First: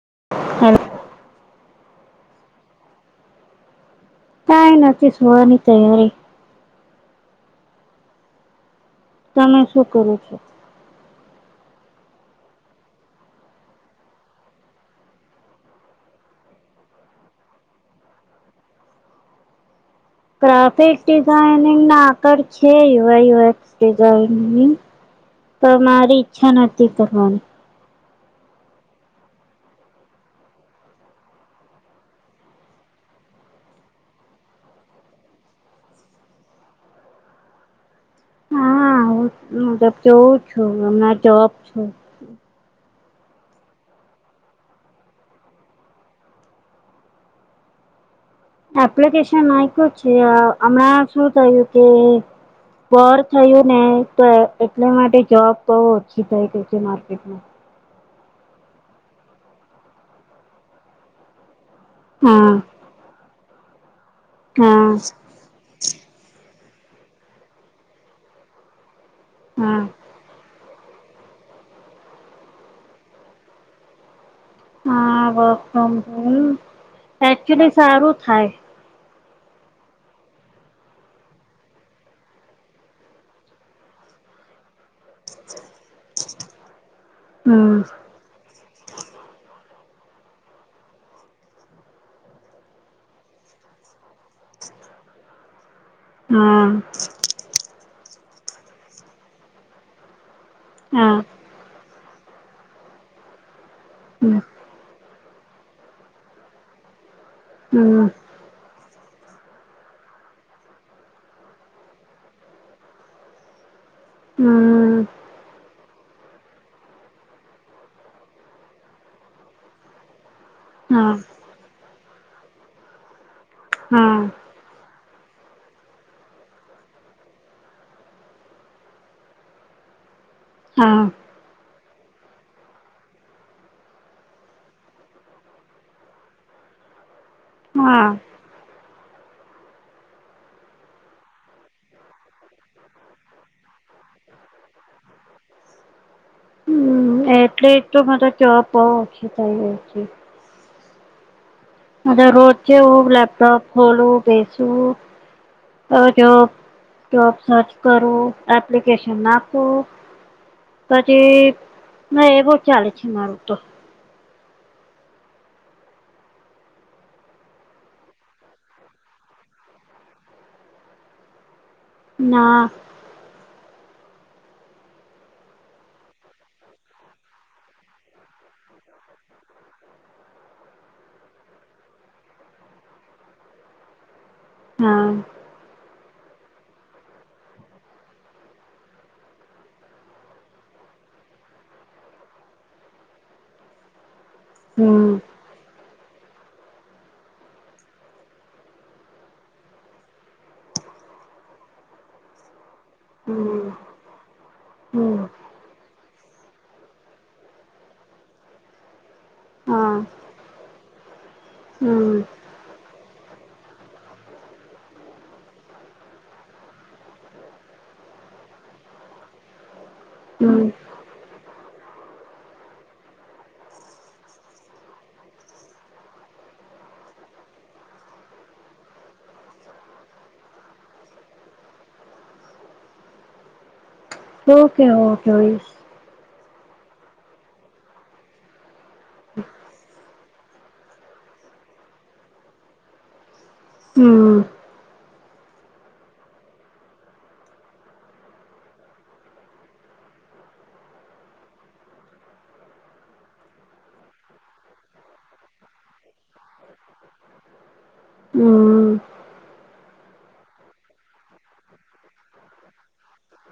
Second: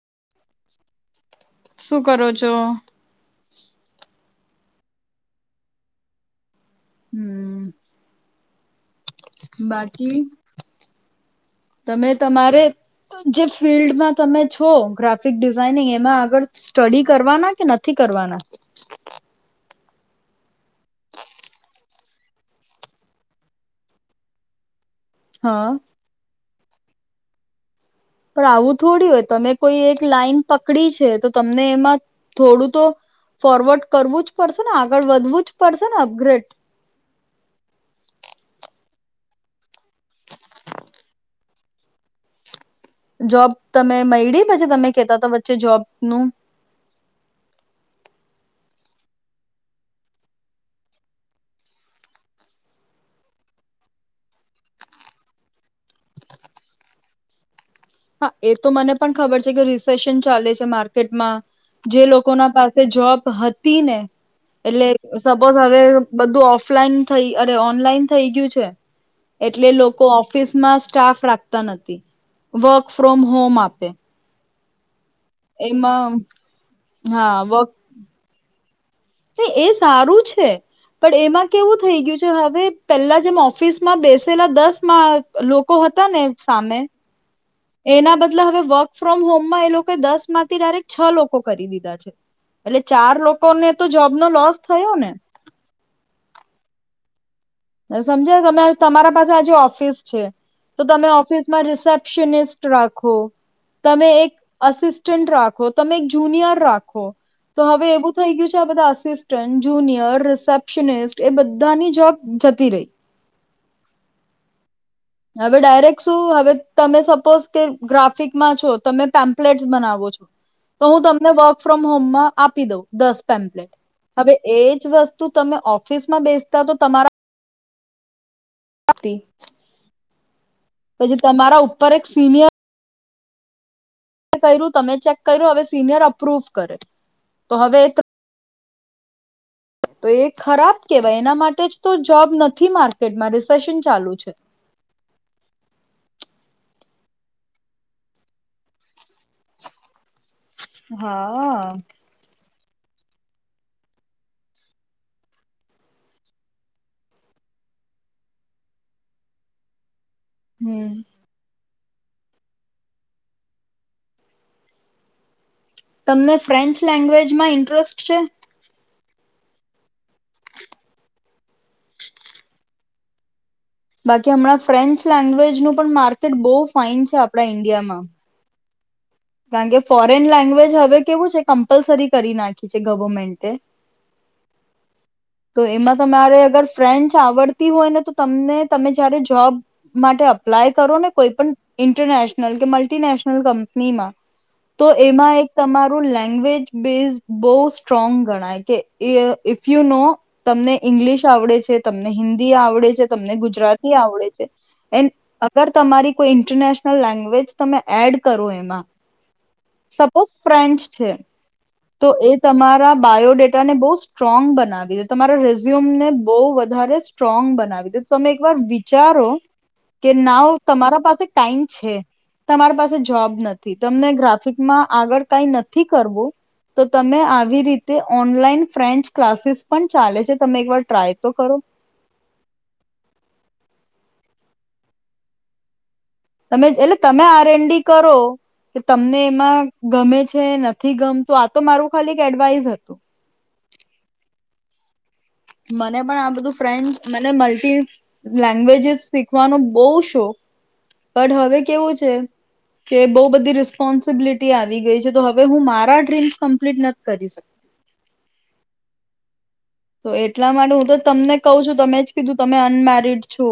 [inaudible] શું કરો છો કઈ નથી સુવાની તૈયારી હમ તમે શું કરો બાકી છો તમે તમારે જે ફિલ્ડમાં તમે છો ગ્રાફિક ડિઝઇનિંગ એમાં આગળ સ્ટડી કરવાના કે નથી કરવાના ક્રાફિક ડિઝાઇનિંગ ના આગળ છે યુવાુએક્ ડિઝઇન તો હા મારી ઈચ્છા નથી સ્ કરવાની પણ આવું થોડી હોય તમે કોઈ એક લાઈન પકડી છે તો તમને એમાં થોડું તો ફોરવર્ડ કરવું જ પડશે ને આગળ વધવું જ પડશે ને અપગ્રેડ હા હું મતબ જોઉં છું હમ જબ છે જોબ તમે મળડી પછી તમે કેતા હતા વચ્ચે જોબનુંું એપ્લિકેશન આપ્યું છે હમણાં શું થયું કે વોર થયું ને તો એટલા માટે જોબ બહ ઓછી થઈ ગઈ છે માર્કેટમાં હા એ તો મને પણ ખબર છે કે રિસેેશન ચાલે છે માર્કેટમાં જે લોકો ના હા પાસે જોબ તને હા એલે સપોઝ હવે બધું ઓફલાઈન થઈ અરે ઓનલાઈન થઈ ગયું છે એટલે હા લોકો ઓફિસમાં સ્ટાફ રાખતા નથી. વર્ક ફ્રોમ હોમ આપે. હા વર્ક ફોર્મ એમાં હોમ હા વર્ક એકચ્યુલી સારું થાય. એ સારું છે. પણ એમાં કેવું થઈ ગયું છે હવે પેલા જેમ ઓફિસમાં બેસેલા દસ માં લોકો હતા ને સામે હમ એના બદલે હવે વર્ક ફ્રોમ હોમમાં એ લોક કો એ દસમાંથી ડાયરેક્ટ છ લોકો કરી દીધા છે. એટલે ચાર લોકોને તો જોબનો લોસ થયો ને? હા અ સમજાય તમે તમારા પાસે આજે ઓફિસ છે. તો તમે હા ઓફિસમાં રિસેપ્શનિસ્ટ રાખો તમે એક હમ અસિસ્ટન્ટ રાખ ખો તમે એક જુનિયર રાખો તો હવે હમ એવું થઈ ગયું છે આ બધા અસિસ સ્ટન્ટ, જુનિયર, રિસેપ્શનિસ્ટ એ બધાની જોબ જતી રે હમ હવે ડાયરેક્ટ શું હવે તમે સપોઝ કે ગ્રાફિકમાં છો, તમે પેમ્પલેટ્સ બનાવો છો તો હું હા તમને વર્ક ફ્રોમ હોમમાં આપી દઉં દસ પેમ્પલેટ હા હવે એજ વસ્ તું તમે ઓફિસમાં બેસતા તો તમારા [inaudible] હા પછી તમારા ઉપર એક સિનિયર મે કર્યું તમે ચેક કર્યું હવે સિનિયર અપ્રૂવ કરે. તો હવે હા તો એ ખરાબ કહેવાય એના માટે જ તો જોબ નથી માર્કેટમાં રિસેેશન ચાલુ છે. હમ એટલે એ તો મને જોબ બહુ ઓખી થઈ ગઈ તી હા [inaudible] રોજ જેવું લેપટોપ ખોલું બેસું અ જોબ જોબ સર્ચ કરું, એપ્લિકેશન નાખું હમ. પછી ના એ બહુ ચાલે છે મારું તો તમને ફ્રેન્ચ લેંગ્વેજમાં ઇન્ટરેસ્ટ છે? ના બાકી હમણાં ફ્રેન્ચ લેંગ્વેજનું પણ માર્કેટ બહુ ફાાઈન છે આપણા ઈન્ડિયામાં કારણ કે ફોરેન લેંગ્વેજ હવે કેવું છે કમ્પલસરી કરી નાખી છે ગવર્મેન્ટે હા તો એમાં તમારે અગર ફ્રેન્ચ આવડતી હોય ને તો તમને તમે જયારે જોબ માટે અપ્લાય કરો ને કોઈ પણ ઇન્ટરનેશનલ કે મલ્ટીનેશનલ કંપનીમાં તો હમ એમાં એક તમારું લ લેંગ્જ બેઝ બહુ સ્ટ્રોંગ ગણાય કે ઇફ યુ નો તમને ઇંગ્લિશ આવડે છે તમને હિન્દી આવડે છે તમને હમ ગુજરાતી આવડે છે એ હમ અગર તમારી કોઈ ઇન્ટરનેશનલ લેંગવેજ તમે એડ કરો એમાં હા સપો ફન્ચ છે તો હમ એ તમારા બાય ડેટા ને બહુ સ્ટ્રોંગ બનાવી દે તમારા રેઝ્યુમ ને બહુ વધારે સ્ટ્રોંગ બનાવી દે તમે એકવાર વિચારો કે નાવ હમ તમારા પાસે ટાઈમ છે તમારી પાસે જોબ નથી તમને ગ્રાફિકમાં આગળ કઈ નથી કરવું તો તમે આવી રીતે ઓનલાઈન ફ્રેન્ચ ક્લાસીસ પણ ચાલે છે તમે એકવાર ટ્રાય તો કરો ઓકે ઓકે ઓય તમે એટલે તમે આર એનડી કરો કે તમને એમાં ગમે જ છે નથી ગમતું આ તો મારું ખાલી એડવાઈસ હતું હમ મને પણ આ બધું ફ્રેન્ચ મને મલ્ટી લેંગ્વેજસ શીખવાનો બહુ શોખ બટ હવે કેવું છે કે બહુ બધી રિસ્પોન્સિબિલિટી આવી ગઈ છે તો હવે હું મારા ડ્રીમ્સ કમ્પ્લીટ નથી કરી શક હમ તો એટલા માટે હું તો તમને કહ છું તમે જ કીધું તમે અનમેરડ છો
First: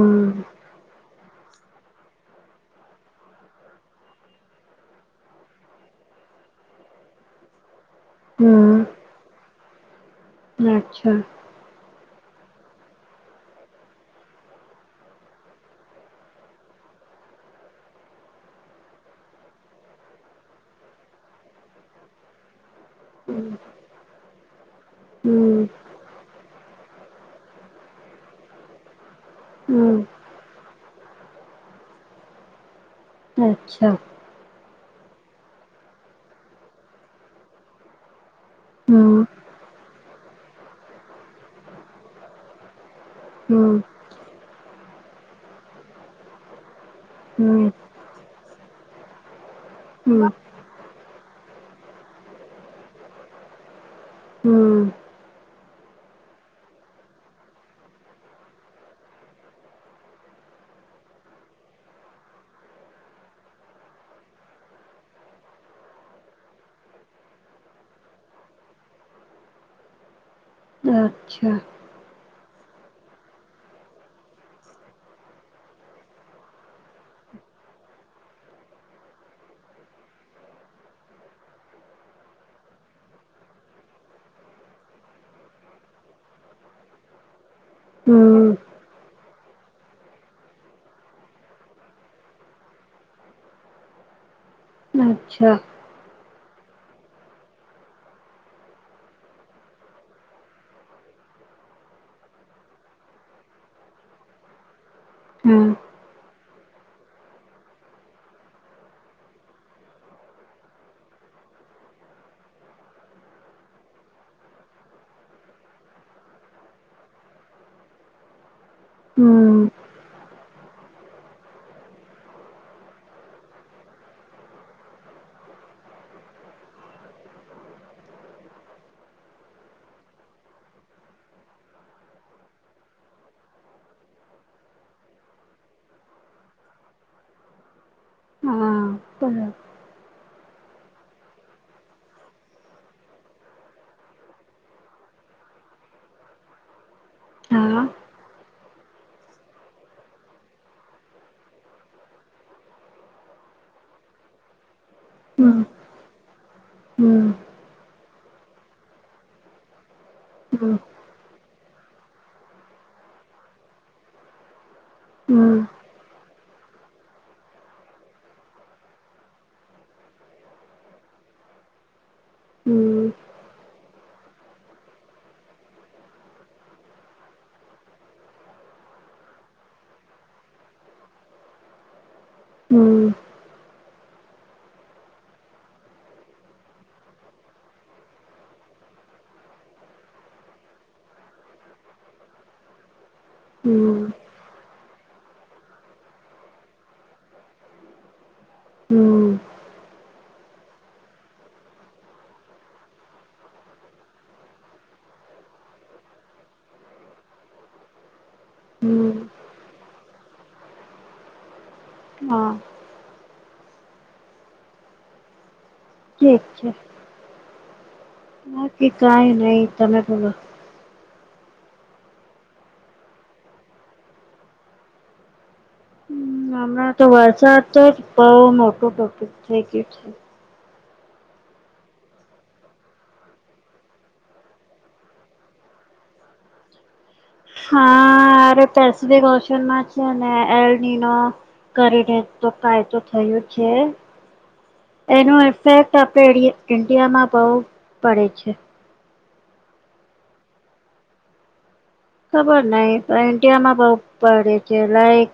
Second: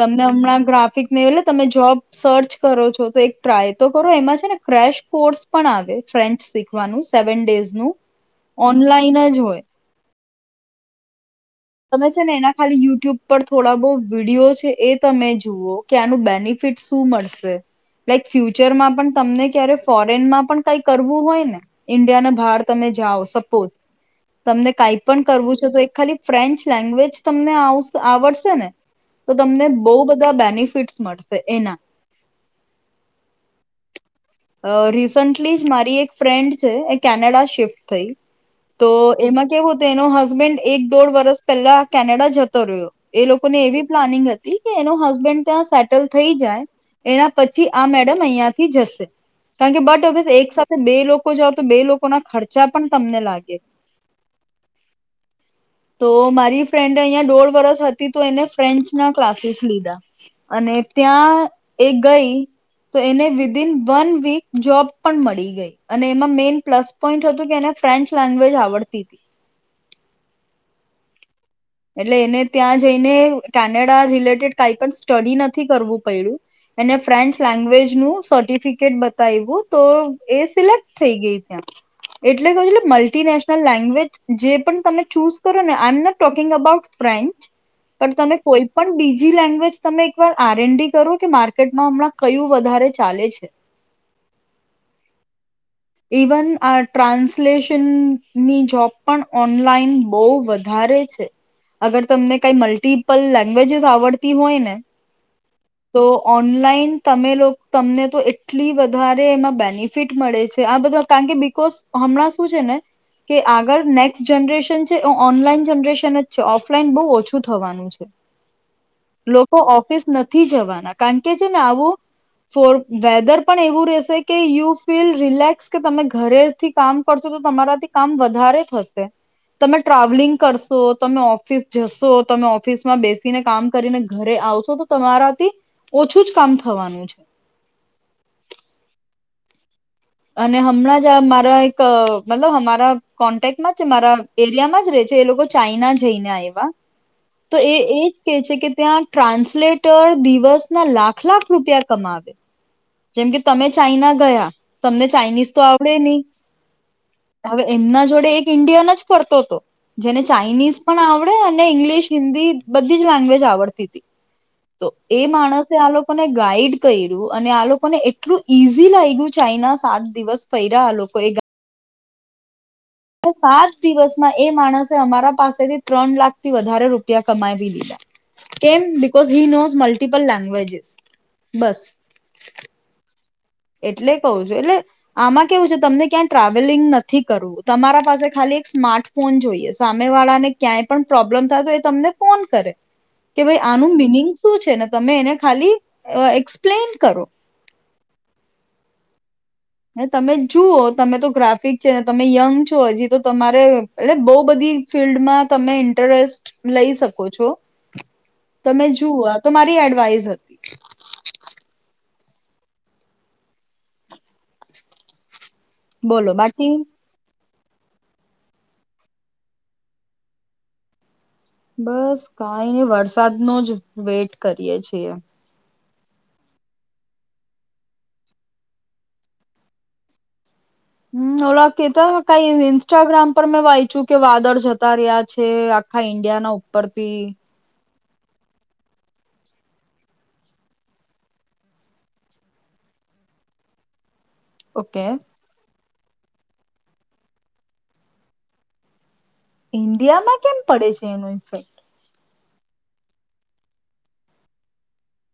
તમને હમણાં ગ ટાિક નહી એટલે તમે જોબ સર્ચ કરો છો તો એક ટ્રાય તો કરો એમાં છે ને ક્રેશ કોર્સ પણ આવે ફ્રેન્ચ શીખવાનું સેવન ડેઝ નું હમ્મ ઓનલાઈન જ જો હોય અચ્છા મે ને એના ખાલી યુટ્યુબ પર થોડા બહુ વિડીિયો છે એ તમે જુઓ કે આનું બેનિફિટ શું મળશે લાઈક ફ્યુચરમાં પણ તમને ક્યારે ફોરેનમાં પણ કઈ કરવું હોય ને ઈન્ડિયાને બહાર તમે જાઓ સપોઝ તમને કઈ પણ કરવું હમ્મ છે તો એક ખાલી ફ્રેન્ચ લેંગ્વેજ તમને આવ આવડશે ને તો તમને બહુ હમ્મ બધા બેનિફિટ્સ મળશે એના અચ્છા અ રિસન્ટલી જ મારી એક ફ્રેન્ડ છે એ કેનેડા શિફ્ટ થઈ તો હમ્મ એમાં કેવુંું તેનો હસબેન્ડ એક દોઢ વર્ષ પહેલા કેનેડા જતો રહ્યો એ લોકોને હમ્મ એવી પ્લાનિંગ હતી કે એનો હસબેન્ડ ત્યાં સેટલ થઈ જાય એના પછી હમ્મ આ મેડમ અહિયાયાથી જશે કારણકે બટ ઓિયસ હમ્મ એક સાથે બે લોકો જાઓ તો બે લોકો ના ખર્ચા પણ તમને લાગે હમ્મ તો મારી ફ્રેન્ડ અહીંયા દોઢ વરસ હતી તો એને ફ્રેન્ચના ક્લાસીસ લીધા અને ત્યાં એ ગઈ તો એને વિદિન વન વીક જોબ પણ મળી ગઈ અને એમાં મેન પ્લસ પોઈન્ટ હતું કે એને ફ્રેન્ચ લેંગ્વેજ આવડતી હતી અચ્છા એટલે એને ત્યાં જઈને કેનેડા રિલેટેડ કઈ પણ સ્ટડી નથી કરવું પડ્યું એને ફ્રેન્ચ લેંગ્વેજનુંું સર્ટિફિકેટ બતાવવું તો એ સિલેક્ટ થઈ ગઈ ત્યાં એટલે કું છેલે મલ્ટિનેશનલ લેંગ્વેજ જે પણ તમે ચૂઝ કરો ને I am not toe ંગ about French પણ તમે હમ્મ કોઈ પણ બીજ બીજી લેંગ્વેજ તમે એકવાર આર એનડી કરો કે માર્કેટમાં હમણાં કયું વધારે ચાલે છે અચ્છા ઇવન આ ટ્રાન્સલેશનની જોબ પણ ઓનલાઈન બહુ વધારે છે અગર તમને કાંઈ મલ્ટિપલ લેંગ્વેજસ આવડતી હોય ને હમ્મ તો ઓનલાઈન તમે લોકો તમને તો એટલી વધારે એમાં બેનિફિટ મળે છે આ બધ કારણ કે બકોઝ હમણાં શું છે ને કે આગળ નેક્સ્ટ જનરેશન છે એ ઓનલાઈન જનરેશન જ છે ઓફલાઈન બહુ ઓછું થવાનું છે લોકો હમ્મ ઓફિસ નથ થી જવાના કાન કે છે ને આવું ફોર વેધર પન એવું રહેશે કે યુ ફીલ રિલેક ન્સ કે તમે ઘરેથી કામ કરશો તો તમારાથી કામ વધારે થશે. તમે ટ્રાવેલિંગ કરશો, તમે ઓફિસ જશો, તમે ઓફિસમાં બેસીને કામ કરીને ઘરે આવશો, તો તમારાથી ઓછું જ કામ થવાનું છે. હા, બરા અને હમણાં જ અ મારા એક અ મતલબ હમારા કોન્ટેક્ટમાં જ છે મારા એરિયામાં જ રેહ છે એ લોકો ચાઈના જઈને આયવા. તો એ હા એ જ કે છે કે ત્યાં ટ્રાન્સલેટર દિવસના લાખ લાખ રૂપિયા કમાવે, જેમ કે તમે ચાઈના ગયા તમને ચાઇનીઝ હમ્મ તો આવડે નહી. હમ્મ હવે એમના જોડ બે એક ઈન્ડિયન જ ફરતો તો. જેને હમ્મ ચાઇનીઝ પણ આવડ તો એને ઇંગ્લિશ, હિન્દી બધી જ લેંગ્વેજ આવડતી તી. તો એ હમ્મ હમ્મ માણસ આ લોક અને ગાઈડ કયરૂ અને આ લોકોને એટલું ઈઝી લાયગુ ચાઇના સાત દિવસ ફૈરા આ લોકો એ ગા હમ્મ તો ફાર દિવસમાં એ માણસે અમારા પાસેથી ત્રણ લાખથી વધારે રૂપિયા કમાવી લીધા, કેમ because he knows multiple languages બસ. એટલે કવ છું એટલે આમાં કેવું છે, તમને ક્યાંય ટ્રાવેલિંગ નથી કરવું. તમારા પાસે ખાલી એક સ્માર્ટ ફોન જોઈએ, સામેવાળાને ક્યાંય પણ પ્રોબ્લેમ થાય તો એ તમને ફોન કરે. કે ભઈ આનું હમ્મ મિનિંગ શું છે ને તમે એને ખાલી અ એક્સપ્લેન કરો. હમ. હે તમે જુઓ તમે તો ગ્રાફિક છે તમે યંગ છો હજી તો તમારે એટલે બહુ બધી ફિલ્ડમાં તમે ઇન્ટરેસ્ટ લઈ શકો છો. તમે હમ્મ જુઓ આ તો મારી એડવાઈસ હતી. હા. બોલો ઠીક છે બાકી. બાકી કાંઈ નહી તમે બોલો. બસ કાંઈને વરસાદનો જ વેટ કરીએ છીએ. હમ, હમણાં તો વરસાત જ બઉ મોટું ટોપિક થઇ ગ્યું છે. હમ, ઓલા કેતા હ કાંઈ ઇન્સ્ટાગ્રામ પર મેં વાયચુ કે વાદળ જતા રહ્યા છે, આખા ઈન્ડિયાના ઉપરથી. હા, અરે પેસફિક ઓશનમાં છે ને એલડીનો કરીને તો કાયતો થયું છે. ઓકે એનું ઇફેક્ટ તો આપે ઈરિયે ઇન્ડિયામાં બહુ પડે છે. ઈન્ડિયામાં કેમ પડે છે, એનું ઇન્ફેક્ટ. ખબર નહીં કારન કે અમા બહુ પડે છે લાઈક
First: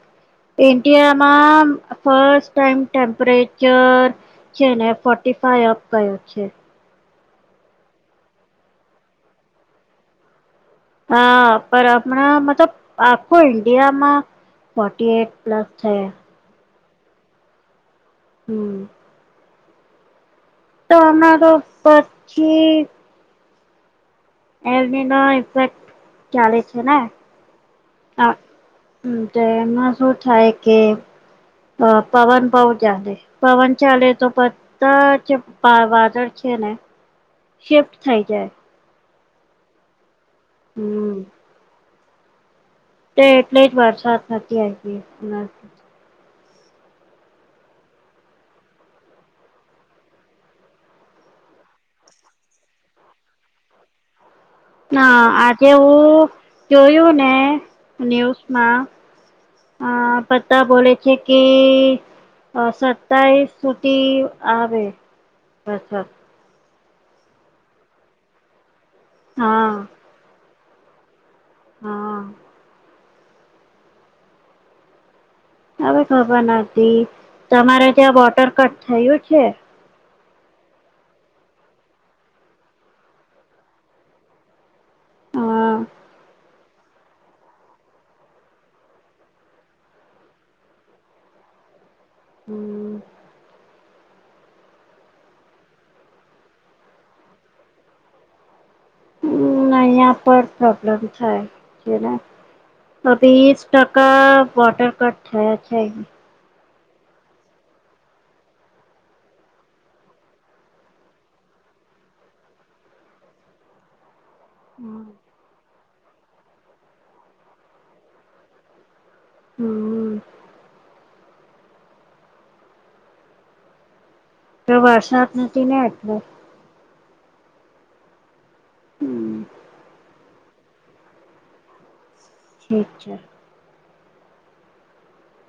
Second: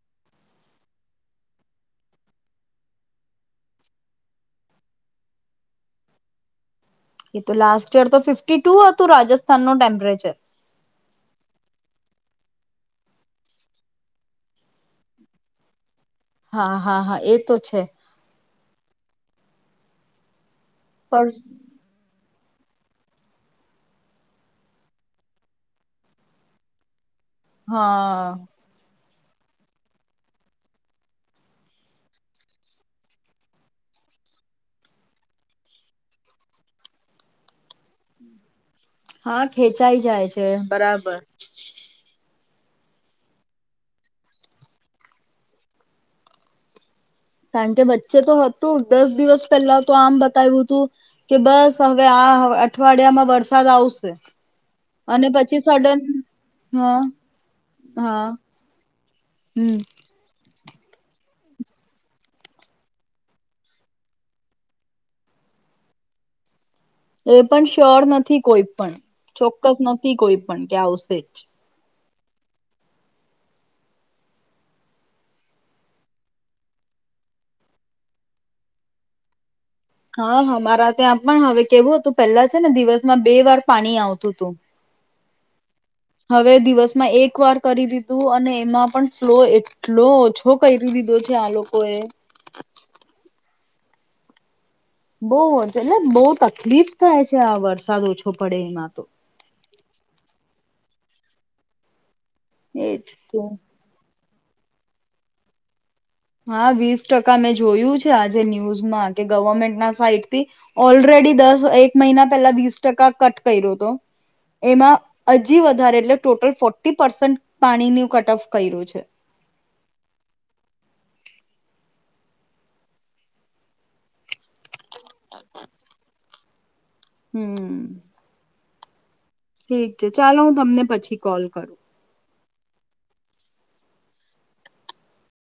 ઈન્ડિયામાં ફસ્ટ ટાઈમ ટેમ્પરેચર છે ને ફોર્ટી ફાય અપ રહે છે. એ તો લાસ્ટ યર તો ફિફ્ટી ટુ હતું રાજસ્થાનનુ ટેમ્પરેચર. હા, પર હમણાં મતલબ આખું ઇન્ડિયામાં ફોટી એટ પ્લસ થય હા, હા, હા. એ તો છે. હમ. તો પણ અમારો સચ છેક એલનીનો ઇફેક્ટ ચાલે છે ને. હા મ તો એમાં શું થાય કે પવન બહ ચાલે પવન ચાલે તો બધા જ વાદળ છે ને શિફ્ટ થઈ જાય હા ખેંચાઈ જાય છે [inaudible] તો એટલે જ વરસાદ નથી આવી કારણ કે વચ્ચે તો હતું દસ દિવસ પહેલા તો આમ બતાવ્યું હતું કે બસ હવે આ અઠવાડિયામાં વરસાદ આવશે હા અને પછી આજે સડન હું હા જોયું ને હા ન્યૂઝમાં હમ બોલે છે કે સતાવીસ સુધી આવેછ એ પણ શ્યોર નથી કોઈ પણ ચોક્કસ હા નથી કોઈ પણ કે આવશે જ હા હવે ખબર નથી તમારે ત્યાં વોટર કટ થયું છે હા હમારા ત્યાં પણ હવે કેવું હતું પેલા છે ને દિવસમાં બે વાર પાણી આવતું હતું હા હવે દિવસમાં એક વાર કરી દીધું અને એમાં પણ ફ્લો એટલો ઓછો કરી દીધો છે આ લોકોએ હમ બહ એટલે બહ તકલીફ થાય છે આ વરસાદ ઓછો પડે એમાં તો હ પર ઉપલબ્ધ થ કેને એજ તો વીસ ટકા કટર કટ થયા છે એ હા વીસ ટકા મેં જોયું છે આજે ન્યૂઝમાં કે ગવર્મેન્ટના સાઈટ થી ઓલરેડી દસ એક મહિના પેલા વીસ ટકા કટ કર્યો હતો એમાં હજી વધુ વધારે એટલે ટોટલ ફોર્ટી પર્સન્ટ પાણીનું કટ ઓફ કર્યું છે હમ પ્ર વા સાત નથી ને એટલે હમ હમ ઠીક છે ચાલો હું તમને પછી કોલ કરું ઠીક છે